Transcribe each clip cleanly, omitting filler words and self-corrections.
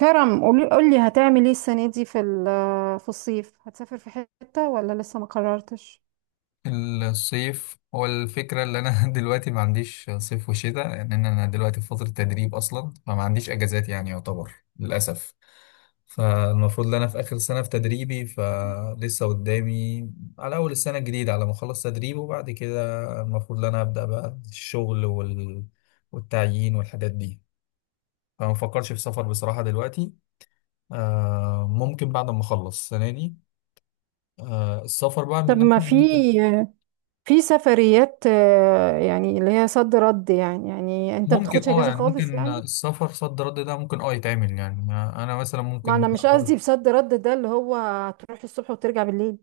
كرم، قولي هتعمل ايه السنة دي في الصيف، هتسافر في حتة ولا لسه ما قررتش؟ الصيف هو الفكرة اللي أنا دلوقتي ما عنديش صيف وشتاء، لأن أنا دلوقتي في فترة تدريب أصلا، فما عنديش أجازات يعني يعتبر، للأسف. فالمفروض إن أنا في آخر سنة في تدريبي، فلسه قدامي على أول السنة الجديدة على ما أخلص تدريب، وبعد كده المفروض إن أنا أبدأ بقى الشغل والتعيين والحاجات دي. فما بفكرش في سفر بصراحة دلوقتي. ممكن بعد ما أخلص السنة دي. السفر بقى من طب ما ناحية. في في سفريات، يعني اللي هي صد رد، يعني انت ممكن بتاخدش اجازه يعني خالص ممكن يعني؟ السفر صد رد ده ممكن يتعمل، يعني انا مثلا ما انا ممكن. مش قصدي بصد رد ده، اللي هو تروح الصبح وترجع بالليل.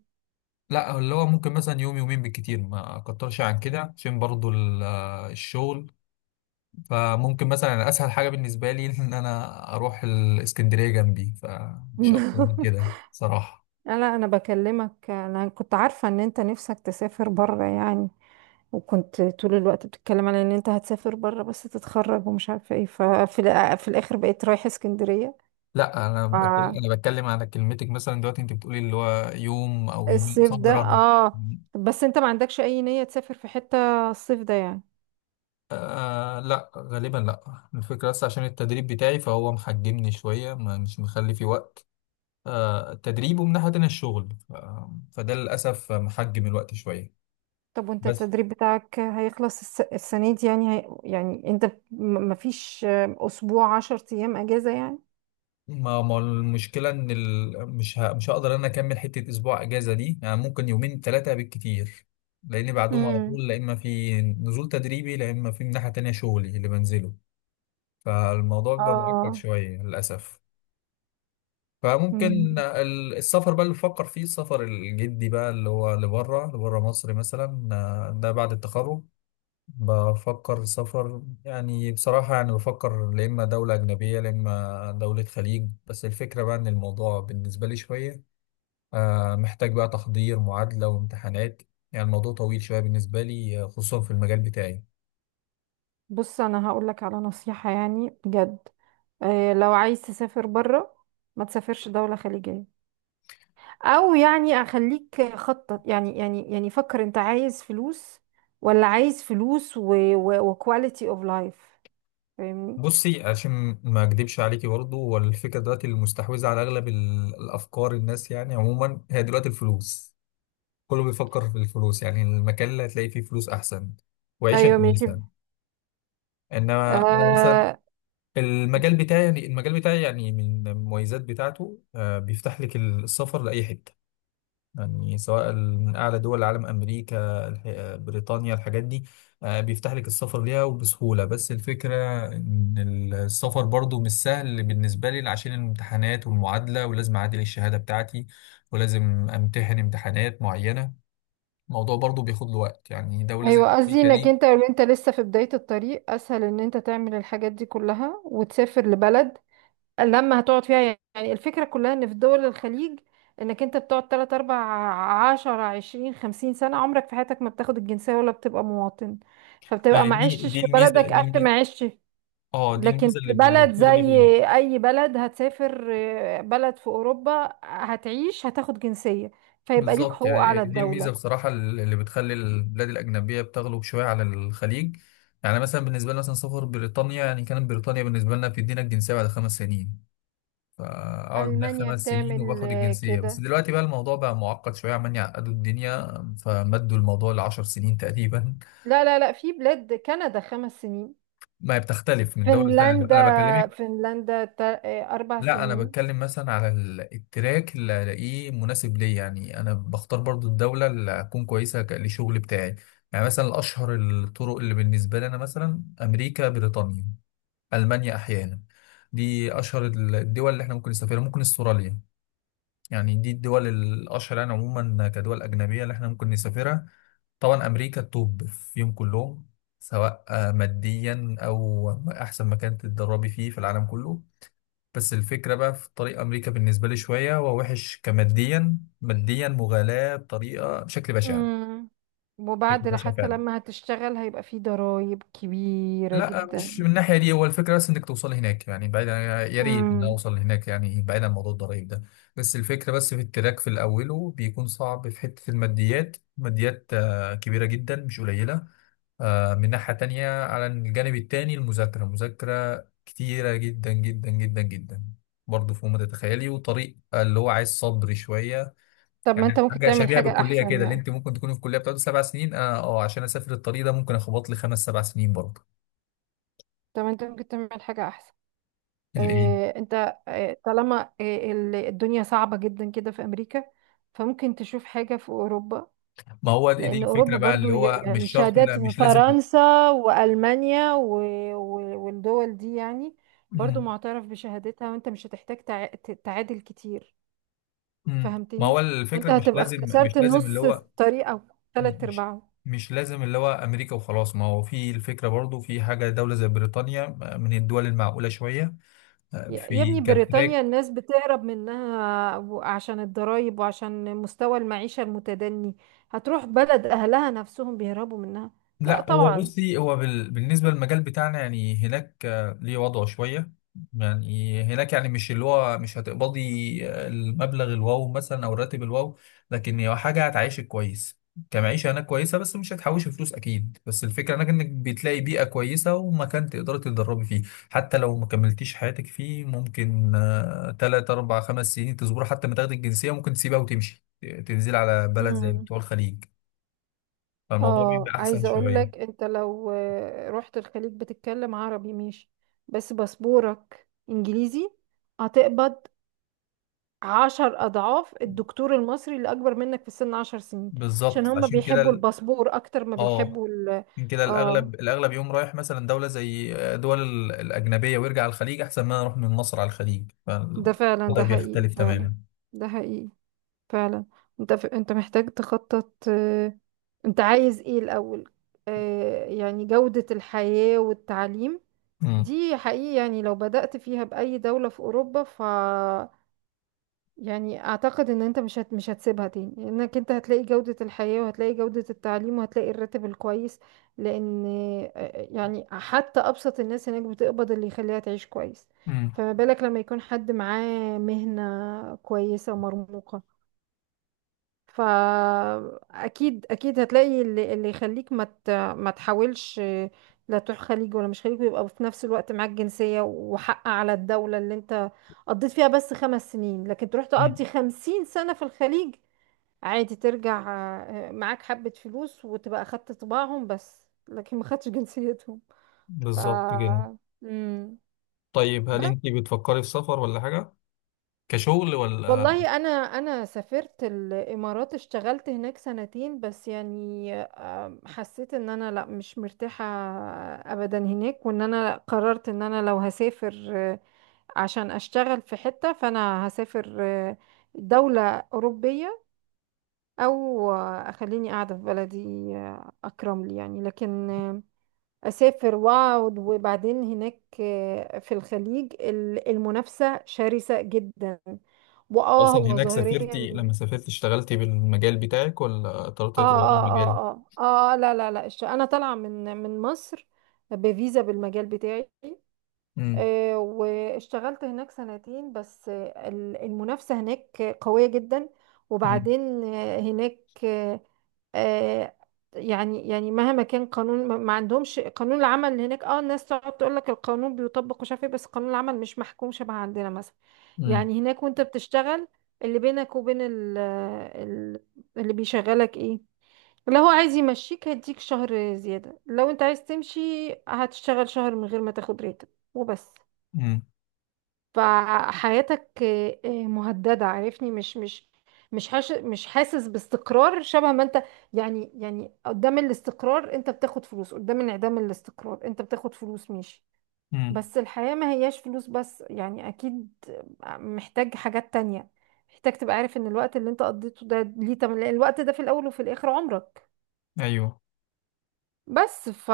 لا، اللي هو ممكن مثلا يوم يومين بالكتير، ما اكترش عن كده، عشان برضو الشغل. فممكن مثلا أنا اسهل حاجة بالنسبة لي ان انا اروح الاسكندرية جنبي، فمش اكتر من كده صراحة. لا انا بكلمك، انا كنت عارفه ان انت نفسك تسافر بره يعني، وكنت طول الوقت بتتكلم على ان انت هتسافر بره بس تتخرج ومش عارفه ايه، ففي الأ- في الاخر بقيت رايحه اسكندريه. لا انا بتكلم انا بتكلم على كلمتك مثلا دلوقتي، انت بتقولي اللي هو يوم او يومين الصيف صد ده رد. اه، بس انت ما عندكش اي نية تسافر في حتة الصيف ده يعني؟ آه لا، غالبا لا، الفكرة بس عشان التدريب بتاعي، فهو محجمني شوية، مش مخلي في وقت. التدريب، ومن ناحية تانية الشغل، فده للأسف محجم الوقت شوية. طب وانت بس التدريب بتاعك هيخلص السنة دي يعني، يعني مفيش اسبوع عشر ايام اجازة يعني؟ ما المشكلة إن ال... مش ه... مش هقدر أنا أكمل حتة أسبوع أجازة دي، يعني ممكن يومين ثلاثة بالكتير، لأن بعدهم على امم. طول لا إما في نزول تدريبي، لا إما في من ناحية تانية شغلي اللي بنزله، فالموضوع بيبقى معقد اه. شوية للأسف. مم. فممكن السفر بقى اللي بفكر فيه، السفر الجدي بقى اللي هو لبره لبره مصر مثلا، ده بعد التخرج. بفكر سفر يعني، بصراحة يعني بفكر لا إما دولة أجنبية لا إما دولة خليج، بس الفكرة بقى إن الموضوع بالنسبة لي شوية محتاج بقى تحضير معادلة وامتحانات، يعني الموضوع طويل شوية بالنسبة لي، خصوصا في المجال بتاعي. بص انا هقول لك على نصيحة يعني بجد، آه لو عايز تسافر بره ما تسافرش دولة خليجية، او يعني اخليك خطط، يعني فكر انت عايز فلوس ولا عايز فلوس و... و... وكواليتي اوف لايف؟ فاهمني؟ بصي، عشان ما اكدبش عليكي برضه، والفكره دلوقتي المستحوذه على اغلب الافكار الناس يعني عموما، هي دلوقتي الفلوس. كله بيفكر في الفلوس، يعني المكان اللي هتلاقي فيه فلوس احسن وعيشه ايوه ماشي. كويسه. انما انا مثلا آه المجال بتاعي، يعني المجال بتاعي يعني، من المميزات بتاعته بيفتح لك السفر لاي حته، يعني سواء من اعلى دول العالم، امريكا بريطانيا الحاجات دي، بيفتح لك السفر ليها وبسهوله، بس الفكره ان السفر برضو مش سهل بالنسبه لي، عشان الامتحانات والمعادله، ولازم اعادل الشهاده بتاعتي، ولازم امتحن امتحانات معينه، الموضوع برضو بياخد له وقت، يعني دولة زي ايوه، قصدي أمريكا انك دي. انت لو انت لسه في بداية الطريق اسهل ان انت تعمل الحاجات دي كلها وتسافر لبلد لما هتقعد فيها. يعني الفكرة كلها ان في دول الخليج انك انت بتقعد 3 4 10 20 50 سنة عمرك في حياتك ما بتاخد الجنسية ولا بتبقى مواطن، فبتبقى ما هي ما دي عشتش دي في الميزة، بلدك دي قد الميزة، ما عشت. اه دي لكن الميزة في اللي بلد زي بتغلب اي بلد هتسافر، بلد في اوروبا هتعيش هتاخد جنسية، فيبقى ليك بالظبط، حقوق يعني على دي الميزة الدولة. بصراحة اللي بتخلي البلاد الأجنبية بتغلب شوية على الخليج. يعني مثلا بالنسبة لنا مثلا، سفر بريطانيا يعني، كانت بريطانيا بالنسبة لنا بتدينا الجنسية بعد 5 سنين، فأقعد هناك ألمانيا 5 سنين بتعمل وباخد الجنسية، بس كده. دلوقتي بقى الموضوع بقى معقد شوية، عمال يعقدوا الدنيا، فمدوا الموضوع لعشر سنين تقريبا. لا لا لا، في بلاد كندا خمس سنين، ما هي بتختلف من دولة لتانية، فنلندا، أنا بكلمك. فنلندا أربع لا، انا سنين. بتكلم مثلا على التراك اللي الاقيه مناسب ليا، يعني انا بختار برضو الدوله اللي اكون كويسه للشغل بتاعي، يعني مثلا اشهر الطرق اللي بالنسبه لي انا، مثلا امريكا، بريطانيا، المانيا احيانا، دي اشهر الدول اللي احنا ممكن نسافرها، ممكن استراليا، يعني دي الدول الاشهر يعني عموما كدول اجنبيه اللي احنا ممكن نسافرها. طبعا امريكا التوب فيهم كلهم، سواء ماديا او احسن مكان تتدربي فيه في العالم كله. بس الفكرة بقى في طريق أمريكا بالنسبة لي شوية هو وحش، كماديا، ماديا مغالاة بطريقة، بشكل بشع، مم. بشكل وبعد بشع حتى فعلا. لما هتشتغل هيبقى في ضرائب كبيرة لا، مش من جدا. الناحية دي، هو الفكرة بس إنك توصل هناك يعني، بعيدا، يا ريت إن مم. أوصل هناك يعني، بعيدا عن موضوع الضرايب ده. بس الفكرة بس في التراك في الأول، وبيكون صعب في حتة الماديات، ماديات كبيرة جدا مش قليلة، من ناحية تانية على الجانب التاني المذاكرة، مذاكرة كتيرة جدا جدا جدا جدا، برضه فوق ما تتخيلي، وطريق اللي هو عايز صبر شوية. طب ما انت يعني ممكن حاجة تعمل شبيهة حاجة بالكلية أحسن كده، اللي يعني؟ انت ممكن تكوني في الكلية بتقعد 7 سنين، اه عشان اسافر الطريق ده ممكن اخبط لي خمس سبع سنين برضه. طب ما انت ممكن تعمل حاجة أحسن. الايه؟ اه انت، اه طالما الدنيا صعبة جدا كده في أمريكا، فممكن تشوف حاجة في أوروبا. ما هو دي لأن أوروبا الفكرة بقى اللي برضو هو يعني مش شرط، لا شهادات مش لازم. فرنسا وألمانيا و... و... والدول دي يعني برضو مم. معترف بشهادتها، وأنت مش هتحتاج تعادل كتير. ما هو فهمتني؟ وأنت الفكرة مش هتبقى لازم، مش اختصرت لازم اللي نص هو الطريق أو تلات مش أرباعه. مش لازم اللي هو امريكا وخلاص، ما هو في الفكره برضو في حاجه، دوله زي بريطانيا من الدول المعقوله شويه، يا في ابني، بريطانيا كتراك. الناس بتهرب منها عشان الضرايب وعشان مستوى المعيشة المتدني، هتروح بلد أهلها نفسهم بيهربوا منها. لا لا، هو طبعا. بصي، هو بالنسبة للمجال بتاعنا، يعني هناك ليه وضعه شوية، يعني هناك يعني، مش اللي هو مش هتقبضي المبلغ الواو مثلا، أو الراتب الواو، لكن هي حاجة هتعيشك كويس كمعيشة، هناك كويسة بس مش هتحوشي فلوس أكيد، بس الفكرة هناك إنك بتلاقي بيئة كويسة ومكان تقدري تتدربي فيه، حتى لو ما كملتيش حياتك فيه، ممكن تلات أربع خمس سنين تصبري حتى ما تاخدي الجنسية، ممكن تسيبها وتمشي، تنزلي على بلد زي مم. بتوع الخليج، فالموضوع اه بيبقى أحسن عايزه اقول شوية. لك، انت لو رحت الخليج بتتكلم عربي ماشي بس باسبورك انجليزي، هتقبض عشر اضعاف الدكتور المصري اللي اكبر منك في السن عشر سنين، عشان بالظبط، هما فعشان كده بيحبوا الباسبور اكتر ما اه بيحبوا ال... عشان كده اه. الاغلب الاغلب يقوم رايح مثلا دوله زي دول الاجنبيه ويرجع على الخليج، احسن ما نروح من مصر على الخليج، ده فعلا، فالوضع ده حقيقي بيختلف فعلا، تماما. ده حقيقي فعلا. انت محتاج تخطط، انت عايز ايه الاول؟ آه يعني جودة الحياة والتعليم، امم، دي حقيقي. يعني لو بدأت فيها بأي دولة في أوروبا ف... يعني أعتقد إن أنت مش هتسيبها تاني، لأنك أنت هتلاقي جودة الحياة وهتلاقي جودة التعليم وهتلاقي الراتب الكويس. لأن يعني حتى أبسط الناس هناك بتقبض اللي يخليها تعيش كويس. امم، فما بالك لما يكون حد معاه مهنة كويسة ومرموقة؟ فاكيد اكيد هتلاقي اللي يخليك ما تحاولش لا تروح خليج ولا مش خليج، ويبقى في نفس الوقت معاك جنسية وحق على الدولة اللي انت قضيت فيها بس خمس سنين، لكن تروح أمم. تقضي خمسين سنة في الخليج عادي ترجع، معاك حبة فلوس وتبقى أخدت طباعهم بس لكن ما خدتش جنسيتهم. ف... بالظبط كده. مم. طيب، هل انت بتفكري في سفر ولا حاجه، كشغل، ولا والله انا سافرت الامارات اشتغلت هناك سنتين بس يعني، حسيت ان انا لا مش مرتاحة ابدا هناك، وان انا قررت ان انا لو هسافر، عشان اشتغل في حتة فانا هسافر دولة اوروبية، او اخليني قاعدة في بلدي، اكرم لي يعني. لكن اسافر واقعد، وبعدين هناك في الخليج المنافسة شرسة جدا. واه اصلا هو هناك ظاهريا، سافرتي لما سافرتي اشتغلتي بالمجال بتاعك ولا اضطريتي اه تغيري اه المجال؟ اه اه اه، لا لا لا، انا طالعة من مصر بفيزا بالمجال بتاعي، امم، واشتغلت هناك سنتين بس. المنافسة هناك قوية جدا. امم، وبعدين هناك، آه، آه، يعني مهما كان قانون، ما عندهمش قانون العمل هناك. اه الناس تقعد تقول لك القانون بيطبق ومش عارف ايه، بس قانون العمل مش محكوم شبه عندنا مثلا. امم، يعني هناك وانت بتشتغل، اللي بينك وبين ال- اللي بيشغلك ايه؟ لو هو عايز يمشيك هيديك شهر زيادة، لو انت عايز تمشي هتشتغل شهر من غير ما تاخد راتب وبس. امم، فحياتك مهددة. عارفني، مش حاسس باستقرار شبه ما انت. يعني قدام الاستقرار انت بتاخد فلوس، قدام انعدام الاستقرار انت بتاخد فلوس، ماشي. أمم. بس الحياة ما هياش فلوس بس يعني، اكيد محتاج حاجات تانية، محتاج تبقى عارف ان الوقت اللي انت قضيته ده ليه تمن، لأن الوقت ده في الاول وفي الاخر عمرك. ايوه. بس ف...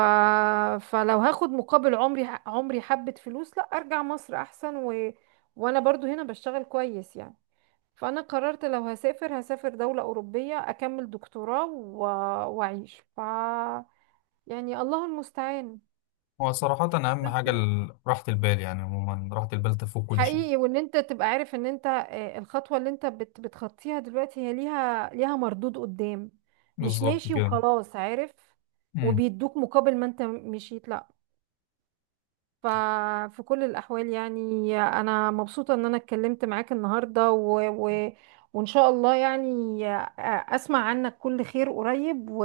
فلو هاخد مقابل عمري، عمري حبة فلوس، لا ارجع مصر احسن، وانا برضو هنا بشتغل كويس يعني. فانا قررت لو هسافر هسافر دولة اوروبية، اكمل دكتوراه واعيش ف... يعني الله المستعان. هو صراحة أهم حاجة نفس- راحة البال، يعني عموما راحة البال تفوق كل شيء. حقيقي. وان انت تبقى عارف ان انت، الخطوة اللي انت بتخطيها دلوقتي هي ليها مردود قدام، مش بالظبط ماشي كده. وخلاص عارف امم. وبيدوك مقابل ما انت مشيت لا. ففي كل الأحوال يعني أنا مبسوطة إن أنا اتكلمت معاك النهاردة وإن شاء الله يعني أسمع عنك كل خير قريب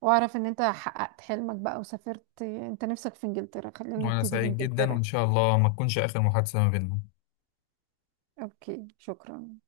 وأعرف إن أنت حققت حلمك بقى وسافرت أنت نفسك في إنجلترا. خلينا وأنا نبتدي سعيد جدا، بإنجلترا. وإن شاء الله ما تكونش آخر محادثة ما بيننا. أوكي، شكرا.